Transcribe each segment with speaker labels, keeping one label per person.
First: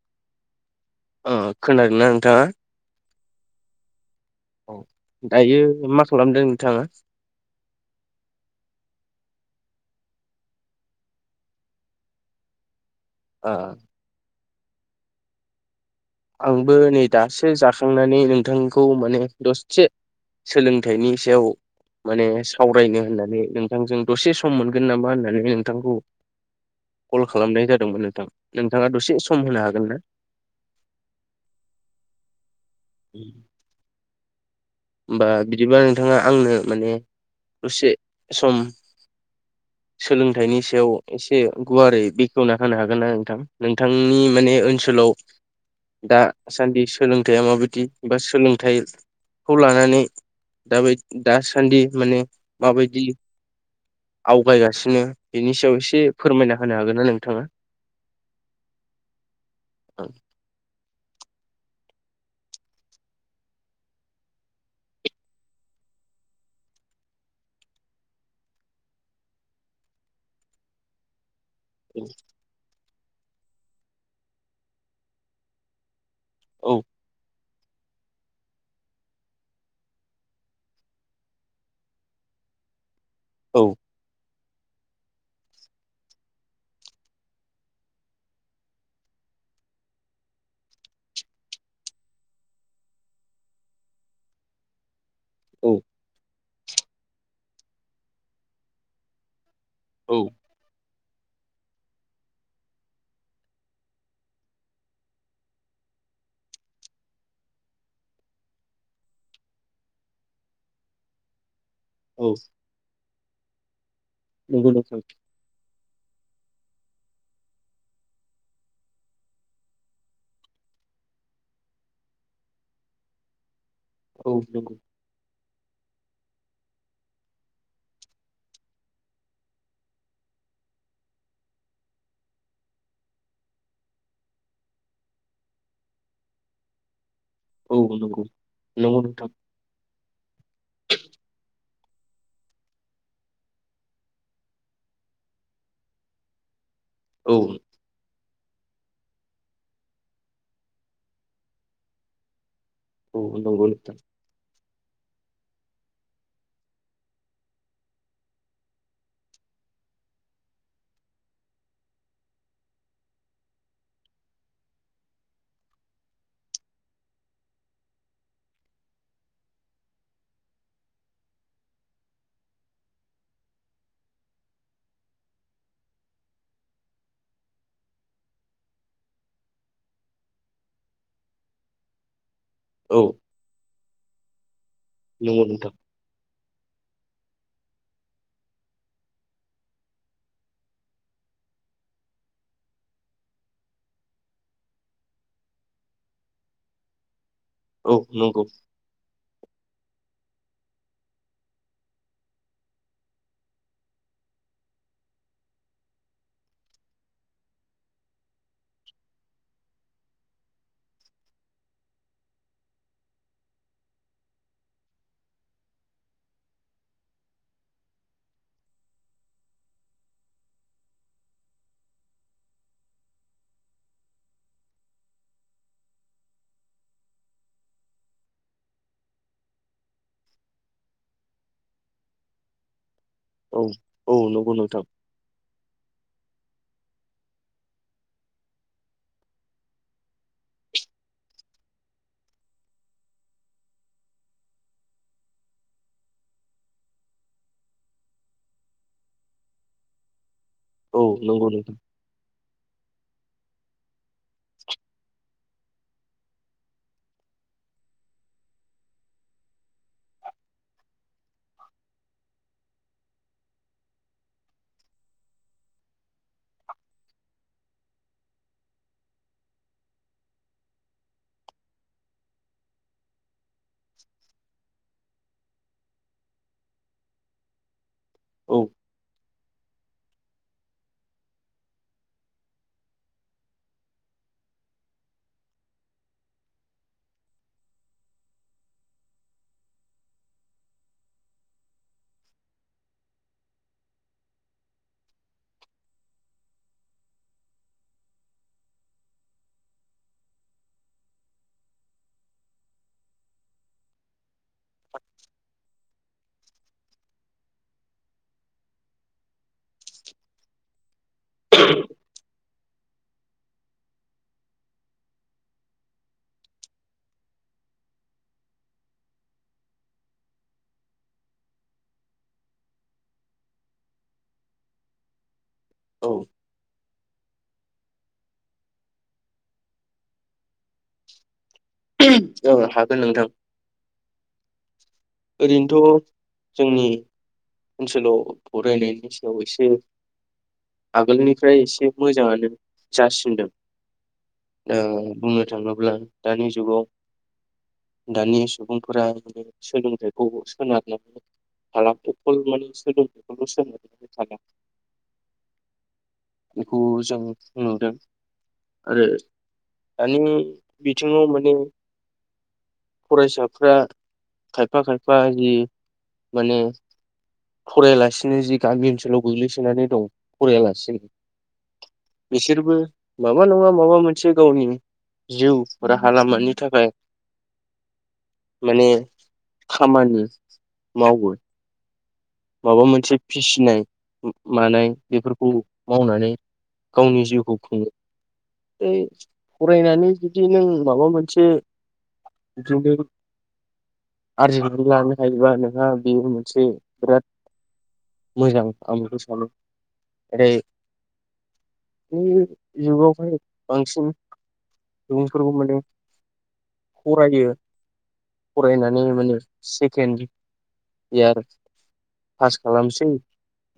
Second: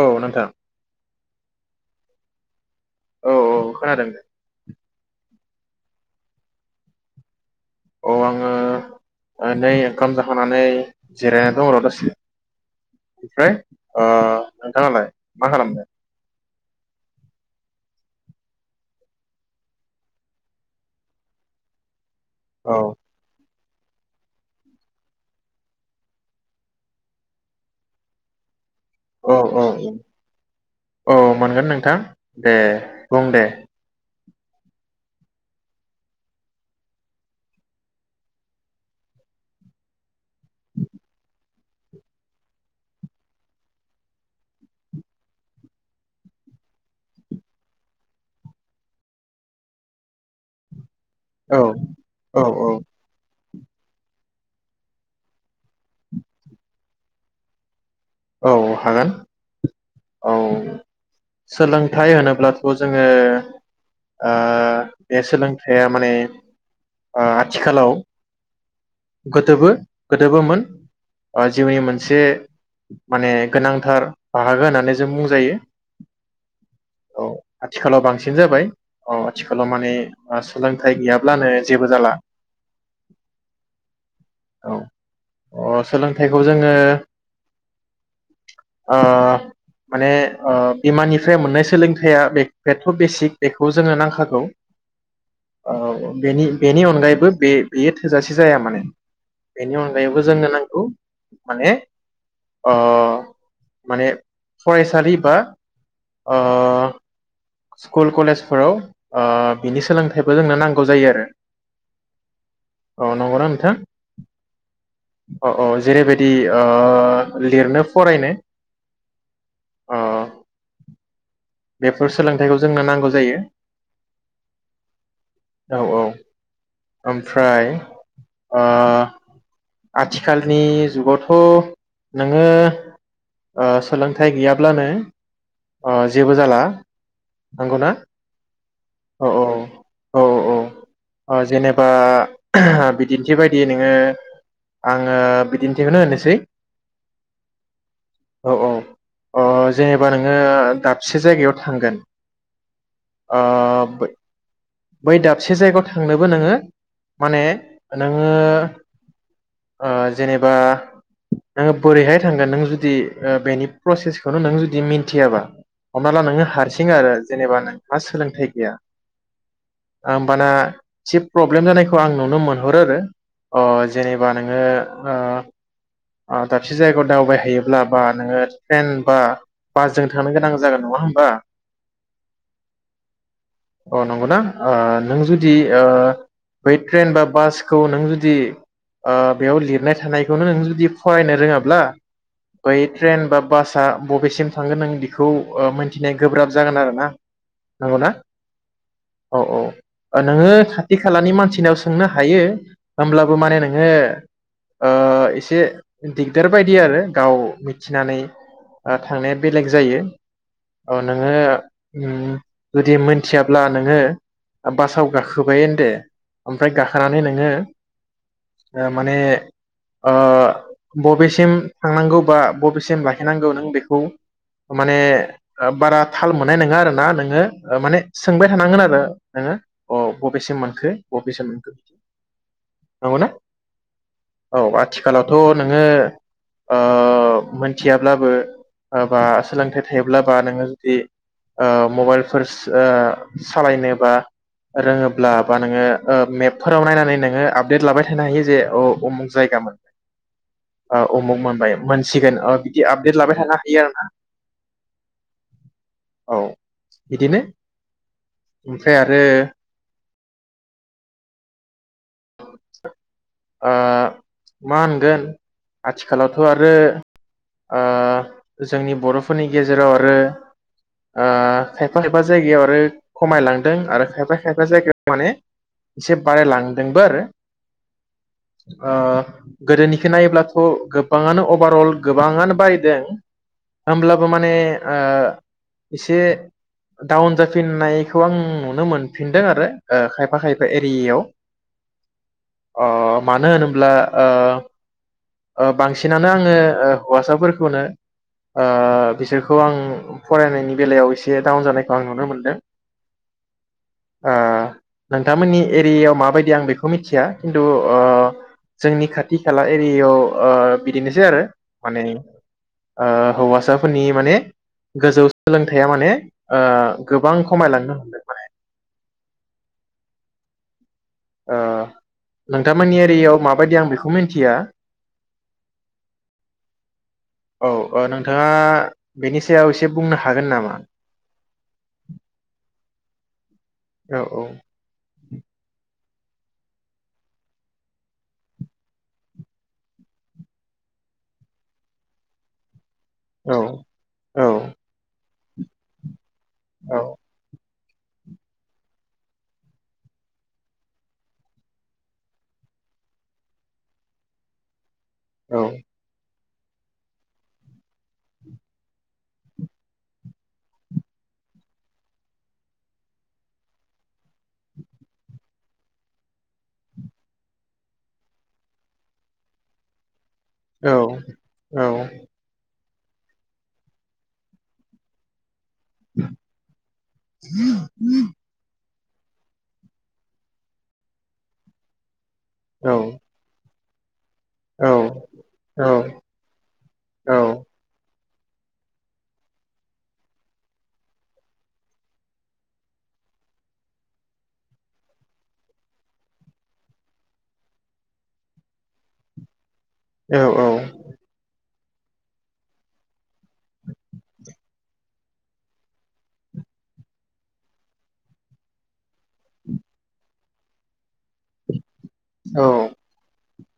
Speaker 1: औ नोंथां।
Speaker 2: अ खोनादोंना नोंथाङा।
Speaker 1: औ औ खोनादों।
Speaker 2: दायो मा खालामदों नोंथाङा?
Speaker 1: औ आङो नै ओंखाम जाखांनानै जिरायनानै दं र' दसे। ओमफ्राय
Speaker 2: ओ
Speaker 1: ओ नोंथाङालाय मा खालामदों?
Speaker 2: आंबो नै दासो जाखांनानै नोंथांखौ माने दसे सोलोंथाइनि सायाव माने
Speaker 1: औ
Speaker 2: सावरायनो होननानै नों जों दसे सम मोनगोन नामा होननानै नोंथांखौ कल खालामनाय जादोंमोन नोंथां। नोंथाङा दसे
Speaker 1: औ
Speaker 2: सम
Speaker 1: औ
Speaker 2: होनो हागोनना?
Speaker 1: औ मोनगोन नोंथां। दे बुं दे।
Speaker 2: होमबा बिदिबा नोंथाङा आंनो माने दसे सम सोलोंथाइनि सायाव एसे गुवारै बेखेवना होनानो हागोनना नोंथां नोंथांनि माने ओनसोलाव दासान्दि सोलोंथाइया माबायदि सोलोंथाइ खौ लानानै दा बे।
Speaker 1: औ
Speaker 2: दासान्दि माने
Speaker 1: औ औ
Speaker 2: माबायदि। आवगायगासिनो बेनि सायाव एसे फोरमायना होनो हागोन ना नोंथाङा
Speaker 1: औ हागोन औ सोलों थाइ होनोब्लाथ' जोङो ओ बे सोलोंथाइया माने आथिखालाव गोदोबो गोदोबोमोन ओ जिउनि मोनसे माने गोनांथार बाहागो होननानै जों बुंजायो
Speaker 2: औ
Speaker 1: आथिखालाव बांसिन जाबाय औ आथिखालाव माने सोलोंथाइ गैयाब्लानो जेबो जाला
Speaker 2: औ
Speaker 1: औ अ सोलोंथाइखौ जोङो ओ माने ओ बिमानिफ्राय मोननाय सोलोंथाइया बेथ' बेसिक बेखौ जोङो नांखागौ औ बेनि बेनि अनगायैबो बे-बेयो थोजासे जाया माने बेनि
Speaker 2: औ
Speaker 1: अनगायैबो जोंनो नांगौ माने ओ माने फरायसालि बा ओ स्कुल कलेजफोराव ओ बिनि सोलोंथाइबो जोंनो नांगौ जायो आरो
Speaker 2: औ
Speaker 1: औ नंगौना नोंथां
Speaker 2: ओ
Speaker 1: औ औ जेरैबायदि ओ लिरनो फरायनो ओ बेफोर सोलोंथाइखौ जोंनो नांगौ जायो
Speaker 2: औ नंगौ
Speaker 1: औ औ ओमफ्राय ओ आथिखालनि जुगावथ' नोङो ओ सोलोंथाइ गैयाब्लानो ओ जेबो जाला
Speaker 2: औ
Speaker 1: नंगौना
Speaker 2: नंगौ नंगौ
Speaker 1: औ
Speaker 2: नोंथां।
Speaker 1: औ औ औ ओ जेनेबा बिदिन्थि बायदि नोङो आङो बिदिन्थिखौनो होनोसै।
Speaker 2: औ
Speaker 1: औ औ ओ जेनेबा नोङो दा से जायगायाव थांगोन।
Speaker 2: औ नंगौ नोंथां
Speaker 1: ओ बै दाबसे जायगायाव थांनोबो नोङो माने नोङो ओ जेनेबा नोङो बोरैहाय थांगोन नों जुदि ओ बेनि प्रसेसखौनो नों जुदि मिथियाबा। हमना ला नोङो हारसिंआरो जेनेबा नोंहा सोलोंथाइ गैया होमबाना सि प्रब्लेम जानायखौ आं नुनो मोनहरो आरो अ जेनेबा नोङो ओ ओ दाबसे जायगायाव दावबायहायोब्ला बा नोङो ट्रेन बा बासजों थांनो गोनां जागोन नङा ओमबा?
Speaker 2: औ
Speaker 1: औ नंगौना ओ नों
Speaker 2: नंगौ
Speaker 1: जुदि
Speaker 2: नोंथां
Speaker 1: ओ बै ट्रेन बा बासखौ नों जुदि ओ बेयाव लिरनाय थानायखौनो नों जुदि फरायनो रोङाब्ला बै ट्रेन बा बासआ बबेसिम थांगोन नों बेखौ मोनथिनाया गोब्राब जागोन आरो ना?
Speaker 2: औ
Speaker 1: नंगौना
Speaker 2: नंगौ
Speaker 1: औ औ ओ नोङो खाथि खालानि मानसिनाव सोंनो हायो होमब्लाबो माने नोङो ओ इसे दिगदार बायदि आरो गाव मिथिनानै ओ थांनाया बेलेग जायो ओ नोङो जुदि मोनथियाब्ला नोङो बासाव गाखोबाय दे ओमफ्राय गाखोनानै नोङो ओ माने ओ बबेसिम थांनांगौ बा बबेसिम लाखिनांगौ नों बेखौ माने ओ बारा थाल मोननाय नोङा आरो ना नोङो ओ माने सोंबाय थानांगोन आरो नोङो अ बबेसिम मोनखो बबेसिम मोनखो बिदि नंगौना
Speaker 2: औ नंगौ
Speaker 1: औ
Speaker 2: नोंथां
Speaker 1: आथिखालावथ' नोङो ओ मोनथियाब्लाबो बा सोलोंथाइ थायाब्लाबो नोङो जुदि ओ मबाइलफोर ओ सालायनो बा रोङोब्ला बा नोङो मेपफोराव नायनानै नोङो आपडेट लाबाय थानो हायो जे अ उमुक जायगामोन ओ
Speaker 2: औ
Speaker 1: उमुक
Speaker 2: नंगौ
Speaker 1: मोनबाय
Speaker 2: नोंथां
Speaker 1: मोनसिगोन ओ बिदि आपडेट लाबाय थानो बिदि आरो ना औ बिदिनो ओमफ्राय आरो ओ मा होनगोन आथिखालावथ' आरो ओ जोंनि बर'फोरनि गेजेराव आरो ओ खायफा खायफा जायगायाव आरो खमायलांदों आरो खायफा खायफा जायगायाव माने एसे बारायलां नोंबो आरो
Speaker 2: औ
Speaker 1: ओ गोदोनिखौ नायोब्लाथ' गोबाङानो अभारअल गोबाङानो बायदों होमब्लाबो माने ओ एसे डाउन जाफिननायखौ आं नुनो मोनफिनदों आरो ओ खायफा खायफा एरियायाव। अ मानो होनोब्ला ओ ओ बांसिनानो आङो ओ हौवासाफोरखौनो ओ बिसोरखौ आं फरायनायनि बेलायाव इसे डाउन जानायखौ आं नुनो मोनदों। ओ नोंथांमोननि एरियायाव माब आं बेखौ मिथिया खिन्थु ओ जोंनि खाथि खाला एरियायाव ओ बिदिनोसै आरो माने ओ हौवासाफोरनि माने गोजौ सोलोंथाइया माने ओ गोबां खमायलांनो हमदों माने ओ नोंथांमोननि एरियायाव माबायदि आं बेखौ मिनथिया।
Speaker 2: औ
Speaker 1: औ ओ नोंथाङा बेनि सायाव एसे बुंनो हागोन नामा?
Speaker 2: ओं हागोन नोंथां
Speaker 1: औ
Speaker 2: ओरैनोथ' जोंनि ओनसोलाव फरायनायनि सायाव एसे आगोलनिफ्राय एसे मोजाङानो जासिनदों
Speaker 1: औ औ
Speaker 2: दा बुङो थाङोब्ला दानि जुगाव
Speaker 1: औ
Speaker 2: दानि सुबुंफोरा [unintelligible] सोलोंथाइखौ सोनारनानै [unintelligible] माने सोलोंथाइखौल' [unintelligible]
Speaker 1: औ
Speaker 2: बेखौ जों नुदों आरो दानि बिथिङाव मोन फरायसाफ्रा खायफा खायफा जि माने फरायालासिनो जि गामि ओनसोलाव गोग्लैसोनानै दं
Speaker 1: औ
Speaker 2: फरायालासिन बिसोरबो माबा नङा माबा मोनसे गावनि जिउ हा लामानि थाखाय माने खामानि मावो। माबा
Speaker 1: औ
Speaker 2: मोनसे फिसिनाय मानाय
Speaker 1: औ
Speaker 2: बेफोरखौ
Speaker 1: औ
Speaker 2: मावनानै गावनि जिउखौ खुङो। [unintelligible] फरायनानै जुदि नों माबा मोनसे बिदिनो आरजिनानै लानो हायोबा नोंहा बेयो मोनसे बिराद मोजां आं बेखौ सानो
Speaker 1: औ औ
Speaker 2: बे जुगावहाय बांसिन सुबुंफोरखौ माने फरायो फरायनानै माने सेकेण्ड [unintelligible] पास
Speaker 1: औ
Speaker 2: खालामसै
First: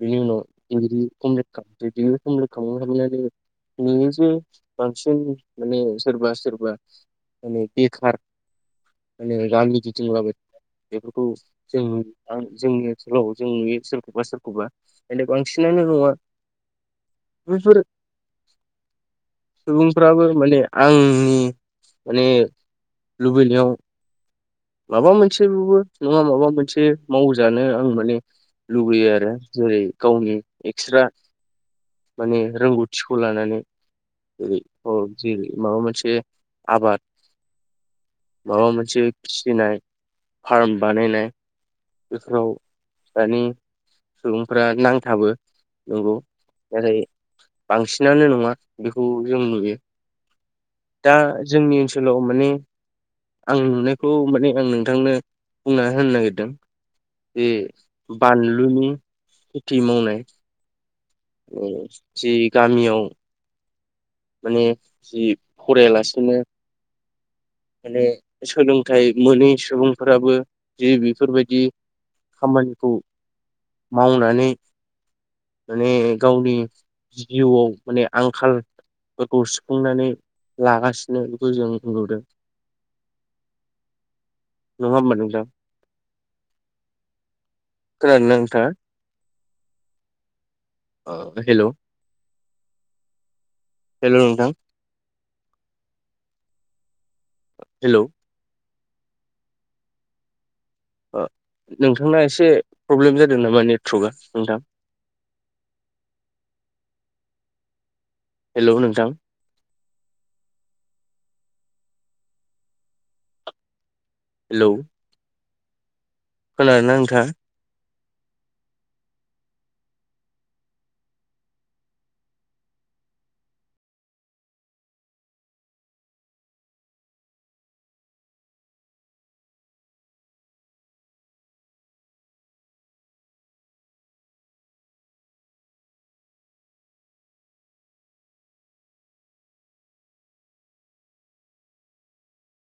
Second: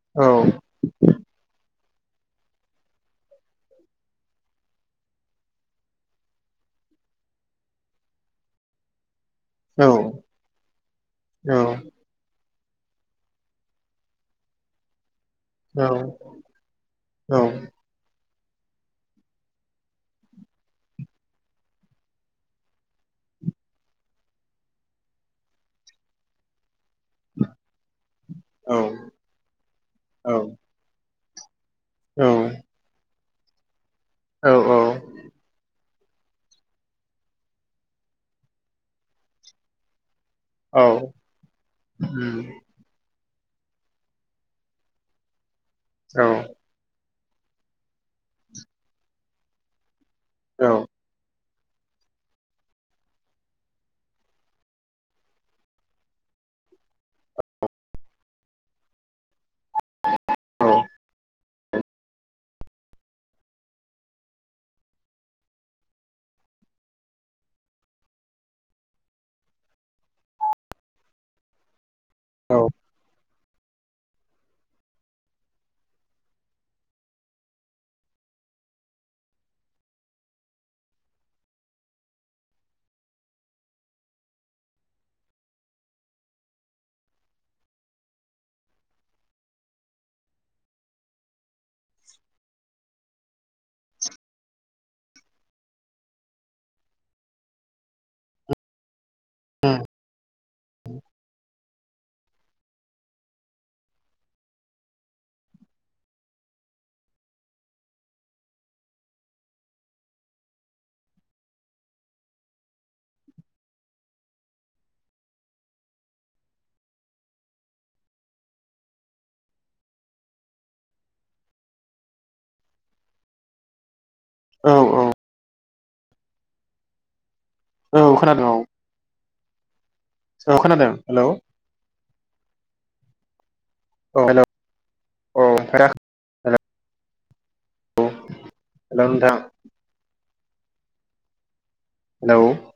Speaker 2: बिनि
Speaker 1: औ
Speaker 2: उनाव दिग्रि कमप्लिट खा दिग्रि कमप्लिट खालामखांनायनि उनाव नुयोजे बांसिन माने सोरबा सोरबा माने बेखार मानै गामि
Speaker 1: औ औ
Speaker 2: गिदिंलाबाय बेफोरखौ जों नु आं जोंनि ओनसोलाव जों नुयो सोरखौबा सोरखौबा। माने बांसिनानो नङा
Speaker 1: औ उम
Speaker 2: बेफोर सुबुंफ्राबो माने आंनि माने लुबैनायाव माबा मोनसेबाबो नङा माबा मोनसे मावजानो आं माने
Speaker 1: औ
Speaker 2: लुबैयो आरो जेरै गावनि एक्सट्रा माने
Speaker 1: औ
Speaker 2: रोंगौथि खौ लानानै जेरै अ जेरै माबा मोनसे बे आबाद माबा मोनसे फिसिनाय फार्म
Speaker 1: औ
Speaker 2: बानायनाय बेफोराव दानि सुबुंफ्रा नांथाबो नंगौ जेरै बांसिनानो नङा बेखौ जों नुयो। दा जोंनि ओनसोलाव माने आं नुनायखौ माने आं नोंथांनो बुंना होनो नागिरदों। बे बानलुनि खेथि मावनाय
Speaker 1: [inaudible]
Speaker 2: जि गामियाव माने जि फरायालासिनो माने सोलोंथाइ मोनै सुबुंफोराबो जि बेफोरबायदि खामानिखौ मावनानै माने गावनि जिउआव माने आंखालफोरखौ सुफुंनानै लागासिनो बेखौ जों नुबोदों। नङा ओमबा नोंथां। खोनादोंना नोंथाङा? हेलौ। हेलौ नोंथां। हेलौ।
Speaker 1: उम।
Speaker 2: नोंथांना एसे प्रब्लेम जादों नामा नेटवर्कआ नोंथां हेलौ नोंथां। हेलौ। खोनादोंना नोंथाङा?
Speaker 1: औ औ। औ खोनादों औ औ खोनादों हेलौ औ [unintelligible] हेलौ नोंथां। हेलौ।